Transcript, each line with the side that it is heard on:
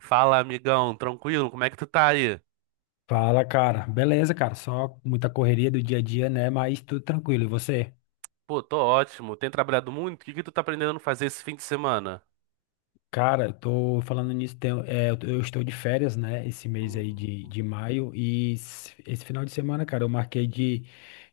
right: Fala, amigão, tranquilo? Como é que tu tá aí?
left: Fala, cara. Beleza, cara. Só muita correria do dia a dia, né? Mas tudo tranquilo. E você?
right: Pô, tô ótimo. Tem trabalhado muito? O que que tu tá aprendendo a fazer esse fim de semana?
left: Cara, eu tô falando nisso, eu estou de férias, né, esse mês aí de,
right: Hum.
left: de maio, e esse final de semana, cara, eu marquei de,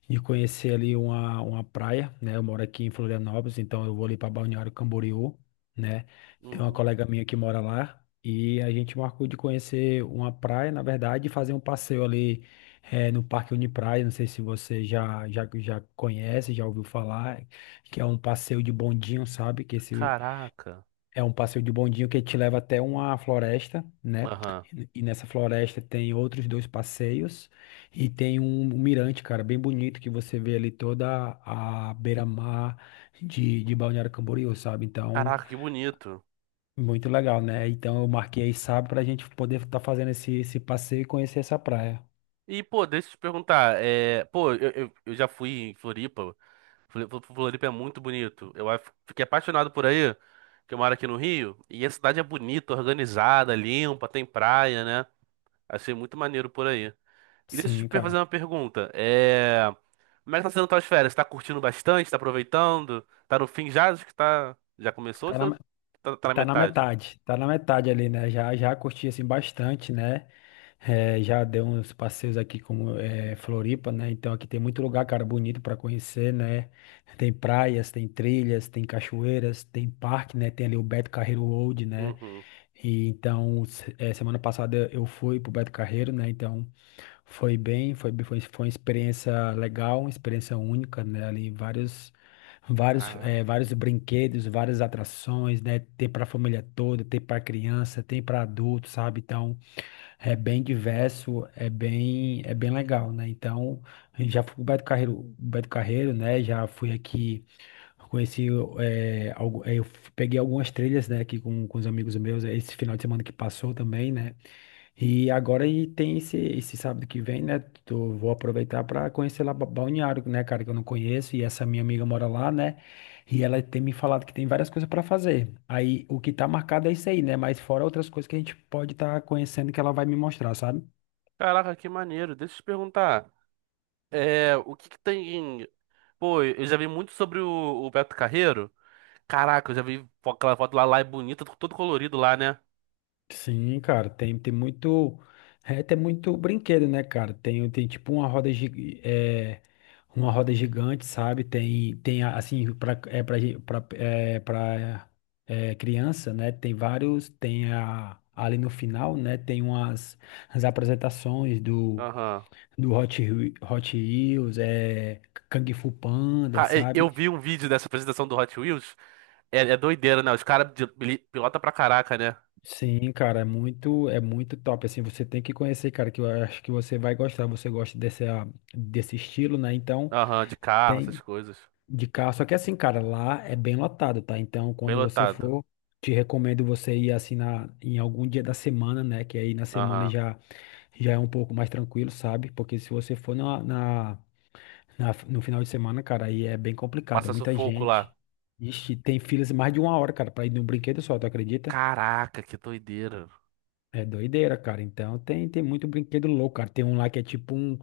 left: de conhecer ali uma praia, né, eu moro aqui em Florianópolis, então eu vou ali pra Balneário Camboriú, né, tem uma
right: Uhum.
left: colega minha que mora lá, e a gente marcou de conhecer uma praia, na verdade, e fazer um passeio ali no Parque Unipraia, não sei se você já conhece, já ouviu falar, que é um passeio de bondinho, sabe?
right: Caraca.
left: É um passeio de bondinho que te leva até uma floresta, né?
right: Aham.
left: E nessa floresta tem outros dois passeios e tem um mirante, cara, bem bonito que você vê ali toda a beira-mar de Balneário Camboriú, sabe? Então,
right: Caraca, que bonito.
left: muito legal, né? Então eu marquei sábado pra gente poder estar fazendo esse passeio e conhecer essa praia.
right: E, pô, deixa eu te perguntar. Pô, eu já fui em Floripa. Floripa é muito bonito. Fiquei apaixonado por aí, que eu moro aqui no Rio. E a cidade é bonita, organizada, limpa, tem praia, né? Achei muito maneiro por aí. E deixa eu
left: Sim,
right: te fazer
left: cara.
right: uma pergunta. Como é que tá sendo tuas férias? Tá curtindo bastante? Tá aproveitando? Tá no fim já? Acho que tá... Já começou ou
left: Tá na,
right: tá na
left: tá na
right: metade?
left: metade, tá na metade ali, né? Já curti assim bastante, né? É, já dei uns passeios aqui como é, Floripa, né? Então aqui tem muito lugar, cara, bonito para conhecer, né? Tem praias, tem trilhas, tem cachoeiras, tem parque, né? Tem ali o Beto Carreiro World, né?
right: Uhum.
left: E então semana passada eu fui pro Beto Carreiro, né? Então foi uma experiência legal, uma experiência única, né? Ali
right: Caraca.
left: vários brinquedos, várias atrações, né? Tem para a família toda, tem para criança, tem para adulto, sabe? Então é bem diverso, é bem legal, né? Então, já fui com o Beto Carreiro, né? Já fui aqui, conheci, eu peguei algumas trilhas, né? Aqui com os amigos meus, esse final de semana que passou também, né? E agora e tem esse sábado que vem, né? Vou aproveitar para conhecer lá Balneário, né, cara, que eu não conheço, e essa minha amiga mora lá, né? E ela tem me falado que tem várias coisas para fazer. Aí o que tá marcado é isso aí, né? Mas fora outras coisas que a gente pode estar conhecendo que ela vai me mostrar, sabe?
right: Caraca, que maneiro. Deixa eu te perguntar. O que que tem... Pô, eu já vi muito sobre o Beto Carreiro. Caraca, eu já vi aquela foto lá, lá é bonita, todo colorido lá, né?
left: Sim, cara, tem muito brinquedo, né, cara? Tem tipo uma roda gigante, sabe? Tem, tem assim, pra, é, pra, gen- pra é, criança, né? Tem vários, tem a, ali no final, né? Tem umas as apresentações do,
right: Aham.
left: do Hot, Whe- Hot Wheels, é, Kung Fu Panda, sabe?
right: Eu vi um vídeo dessa apresentação do Hot Wheels. É, é doideira, né? Os caras pilota pra caraca, né?
left: Sim, cara, é muito top, assim, você tem que conhecer, cara, que eu acho que você vai gostar, você gosta desse estilo, né, então
right: Aham, de carro, essas
left: tem
right: coisas.
left: de carro, só que assim, cara, lá é bem lotado, tá, então
right: Bem
left: quando você
right: lotado.
left: for, te recomendo você ir, assim, em algum dia da semana, né, que aí na semana
right: Aham.
left: já, já é um pouco mais tranquilo, sabe, porque se você for no final de semana, cara, aí é bem complicado, é
right: Passa
left: muita
right: sufoco
left: gente.
right: lá.
left: Ixi, tem filas mais de uma hora, cara, pra ir num brinquedo só, tu acredita?
right: Caraca, que doideira.
left: É doideira, cara. Então tem muito brinquedo louco, cara. Tem um lá que é tipo um.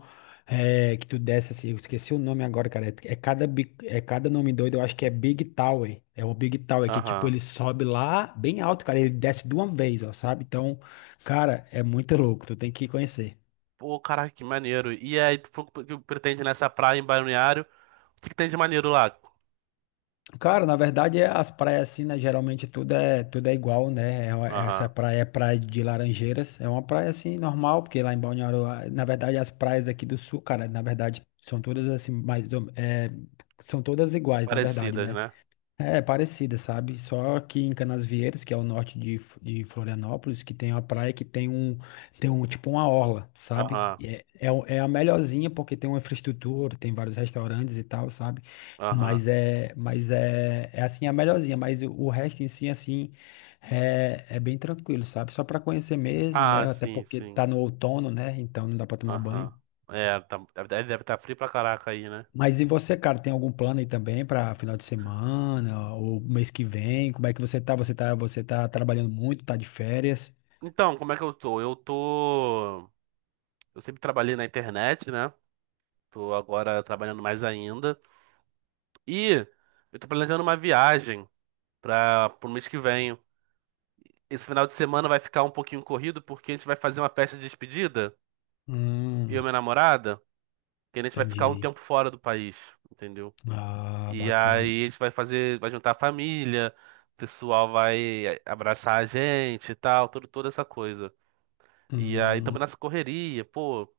left: Que tu desce assim, eu esqueci o nome agora, cara. É cada nome doido, eu acho que é Big Tower. É o Big Tower, que tipo,
right: Aham.
left: ele sobe lá bem alto, cara. Ele desce de uma vez, ó, sabe? Então, cara, é muito louco. Tu tem que conhecer.
right: Pô, caraca, que maneiro. E aí, tu falou que pretende nessa praia em Balneário. O que que tem de maneiro lá?
left: Cara, na verdade, as praias assim, né? Geralmente tudo é igual, né? Essa
right: Aham.
left: praia é praia de Laranjeiras. É uma praia assim, normal, porque lá em Balneário, ah, na verdade, as praias aqui do sul, cara, na verdade, são todas assim, são todas iguais, na verdade,
right: Parecidas,
left: né?
right: né?
left: É parecida, sabe? Só que em Canasvieiras, que é o norte de Florianópolis, que tem uma praia que tem um tipo uma orla, sabe?
right: Aham.
left: É a melhorzinha porque tem uma infraestrutura, tem vários restaurantes e tal, sabe?
right: Aham.
left: É assim a melhorzinha, mas o resto em si, assim, é bem tranquilo, sabe? Só para conhecer mesmo,
right: Ah,
left: né? Até
right: sim,
left: porque tá
right: sim.
left: no outono, né? Então não dá para tomar banho.
right: Aham. É, tá, deve estar frio pra caraca aí, né?
left: Mas e você, cara, tem algum plano aí também para final de semana ou mês que vem? Como é que você tá? Você tá trabalhando muito, tá de férias?
right: Então, como é que eu tô? Eu tô. Eu sempre trabalhei na internet, né? Tô agora trabalhando mais ainda. E eu tô planejando uma viagem para pro mês que vem. Esse final de semana vai ficar um pouquinho corrido porque a gente vai fazer uma festa de despedida, eu e
left: Hum,
right: minha namorada, que a gente vai ficar um
left: entendi.
right: tempo fora do país, entendeu?
left: Ah,
right: E
left: bacana.
right: aí a gente vai fazer, vai juntar a família, o pessoal vai abraçar a gente e tal, toda essa coisa. E aí
left: Hum,
right: também nessa correria, pô,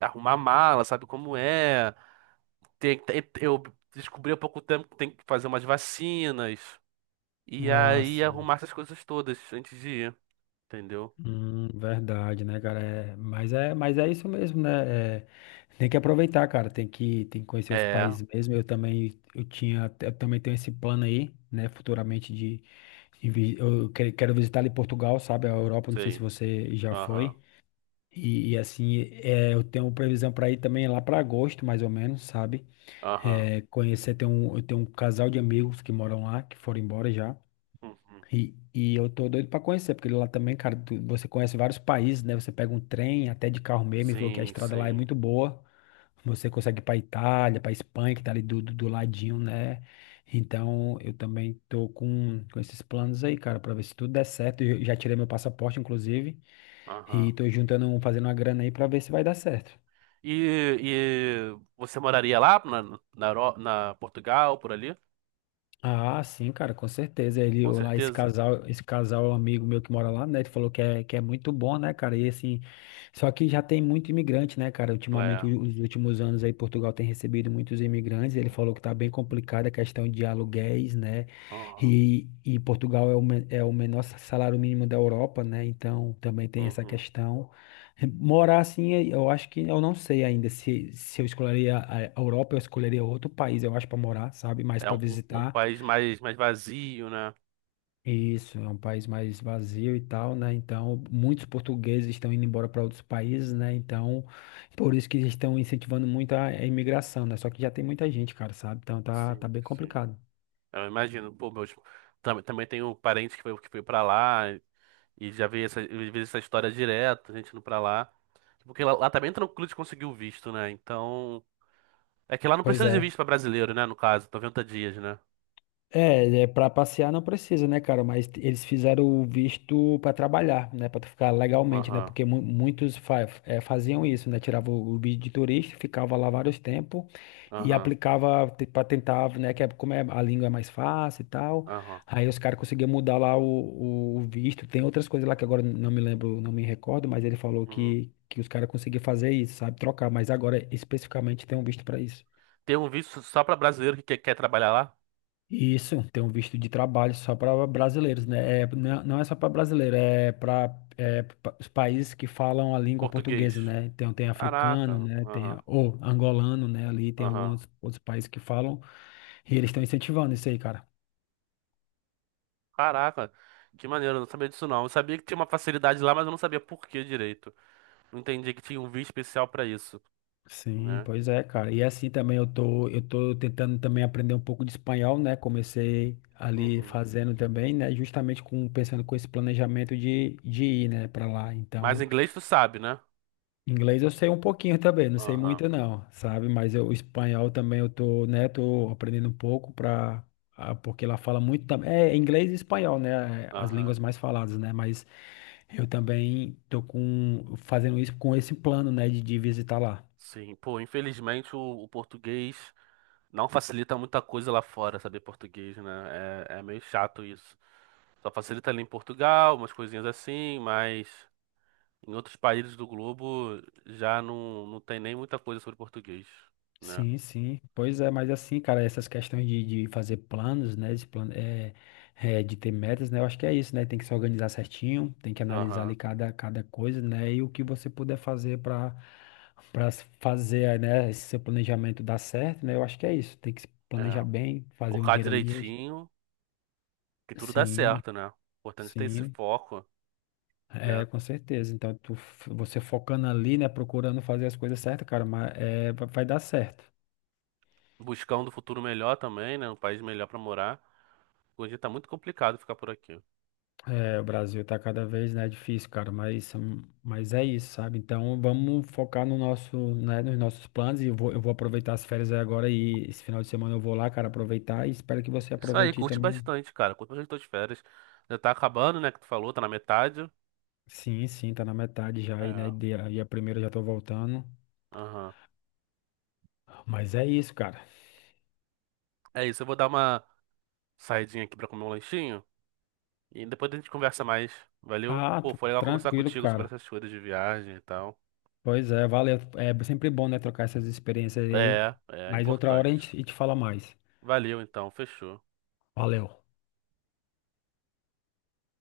right: arrumar mala, sabe como é? Eu descobri há pouco tempo que tem que fazer umas vacinas. E
left: ah,
right: aí
left: sim.
right: arrumar essas coisas todas antes de ir, entendeu?
left: Verdade, né, cara? Mas é isso mesmo, né? É, tem que aproveitar, cara. Tem que conhecer os
right: É,
left: países mesmo. Eu também tenho esse plano aí, né? Futuramente de quero visitar ali Portugal, sabe? A Europa. Não sei se
right: sei.
left: você já
right: Aham.
left: foi. Eu tenho previsão para ir também lá para agosto, mais ou menos, sabe?
right: Aham.
left: É, conhecer, tem um, eu tenho um casal de amigos que moram lá, que foram embora já.
right: Uhum.
left: E eu tô doido para conhecer, porque lá também, cara, você conhece vários países, né? Você pega um trem, até de carro mesmo, e falou que a
right: Sim,
left: estrada lá é
right: sim.
left: muito boa. Você consegue ir para Itália, para Espanha, que tá ali do ladinho, né? Então, eu também com esses planos aí, cara, para ver se tudo der certo. Eu já tirei meu passaporte, inclusive,
right: Aham.
left: e tô juntando, fazendo uma grana aí para ver se vai dar certo.
right: E, e você moraria lá na Portugal, por ali?
left: Ah, sim, cara, com certeza. Ele,
right: Com
left: lá, esse
right: certeza.
left: casal, esse casal, amigo meu que mora lá, né? Ele falou que é muito bom, né, cara? E assim, só que já tem muito imigrante, né, cara?
right: Lá
left: Ultimamente,
right: é.
left: os últimos anos aí, Portugal tem recebido muitos imigrantes. Ele falou que tá bem complicada a questão de aluguéis, né?
right: Aham.
left: E Portugal é é o menor salário mínimo da Europa, né? Então também tem essa
right: Uhum.
left: questão. Morar assim, é, eu acho que eu não sei ainda se eu escolheria a Europa, eu escolheria outro país, eu acho, para morar, sabe? Mais
right: É
left: para
right: um, um, um
left: visitar.
right: país mais, mais vazio, né?
left: Isso, é um país mais vazio e tal, né? Então, muitos portugueses estão indo embora para outros países, né? Então, por isso que eles estão incentivando muito a imigração, né? Só que já tem muita gente, cara, sabe? Então, tá
right: Sim,
left: bem
right: sim.
left: complicado.
right: Eu imagino. Também, também tenho parentes que foi pra lá e já vi essa, eu vi essa história direto, gente indo pra lá. Porque lá tá bem tranquilo de conseguir o visto, né? Então. É que lá não
left: Pois
right: precisa de
left: é.
right: visto pra brasileiro, né? No caso, 90 dias, né?
left: É, é para passear não precisa, né, cara? Mas eles fizeram o visto para trabalhar, né? Para ficar legalmente, né?
right: Aham.
left: Porque muitos faziam isso, né? Tirava o visto de turista, ficava lá vários tempos e
right: Aham,
left: aplicava para tentar, né? Que é, como é, a língua é mais fácil e tal.
right: aham.
left: Aí os caras conseguiam mudar lá o visto. Tem outras coisas lá que agora não me lembro, não me recordo, mas ele falou
right: Uhum.
left: que os caras conseguiam fazer isso, sabe? Trocar, mas agora especificamente tem um visto para isso.
right: Tem um visto só pra brasileiro que quer, quer trabalhar lá?
left: Isso, tem um visto de trabalho só para brasileiros, né? É, não não é só para brasileiro, é para os países que falam a língua
right: Português.
left: portuguesa, né? Então tem africano,
right: Caraca,
left: né? Tem
right: aham,
left: a- ou angolano, né? Ali tem
right: aham.
left: alguns outros países que falam, e eles estão incentivando isso aí, cara.
right: Caraca, que maneiro, eu não sabia disso não. Eu sabia que tinha uma facilidade lá, mas eu não sabia por que direito. Não entendi que tinha um visto especial pra isso,
left: Sim,
right: né?
left: pois é, cara. Eu tô tentando também aprender um pouco de espanhol, né? Comecei ali
right: Uhum.
left: fazendo também, né? Justamente com pensando com esse planejamento de ir, né, para lá.
right: Mas
left: Então
right: inglês tu sabe, né?
left: inglês eu sei um pouquinho também, não sei
right: Aham,
left: muito não, sabe? Mas eu, o espanhol também eu tô, né, tô aprendendo um pouco para porque lá fala muito também. É inglês e espanhol, né? É, as
right: aham.
left: línguas mais faladas, né? Mas eu também tô com fazendo isso com esse plano, né, de visitar lá.
right: Sim, pô, infelizmente o português não facilita muita coisa lá fora, saber português, né? É, é meio chato isso. Só facilita ali em Portugal, umas coisinhas assim, mas. Em outros países do globo já não, não tem nem muita coisa sobre português, né?
left: Sim, sim. Pois é, mas assim, cara, essas questões de fazer planos, né? De, plan é, é, de ter metas, né? Eu acho que é isso, né? Tem que se organizar certinho, tem que analisar
right: Aham,
left: ali cada coisa, né? E o que você puder fazer para fazer, né, esse seu planejamento dar certo, né? Eu acho que é isso. Tem que se planejar
right: é.
left: bem, fazer um
right: Focar
left: dinheiro ali extra.
right: direitinho, que tudo dá
left: Sim,
right: certo, né? Importante ter esse
left: sim.
right: foco, né?
left: É, com certeza. Então, você focando ali, né? Procurando fazer as coisas certas, cara, mas é, vai dar certo.
right: Buscar um do futuro melhor também, né? Um país melhor pra morar. Hoje tá muito complicado ficar por aqui.
left: É, o Brasil tá cada vez, né, difícil, cara, mas é isso, sabe? Então vamos focar no nosso, né, nos nossos planos e eu vou aproveitar as férias aí agora e esse final de semana eu vou lá, cara, aproveitar e espero que você
right: Isso aí,
left: aproveite aí
right: curte
left: também.
right: bastante, cara. Curte bastante tuas férias. Já tá acabando, né? Que tu falou, tá na metade.
left: Sim, sim, tá na metade já aí, né?
right: É.
left: E a primeira eu já tô voltando.
right: Aham.
left: Mas é isso, cara.
right: É isso, eu vou dar uma saidinha aqui pra comer um lanchinho. E depois a gente conversa mais. Valeu?
left: Ah,
right: Pô,
left: tá
right: foi legal conversar
left: tranquilo,
right: contigo sobre
left: cara.
right: essas coisas de viagem e tal.
left: Pois é, valeu. É sempre bom, né, trocar essas experiências aí.
right: É, é
left: Mas outra hora
right: importante.
left: a gente fala mais.
right: Valeu então, fechou.
left: Valeu.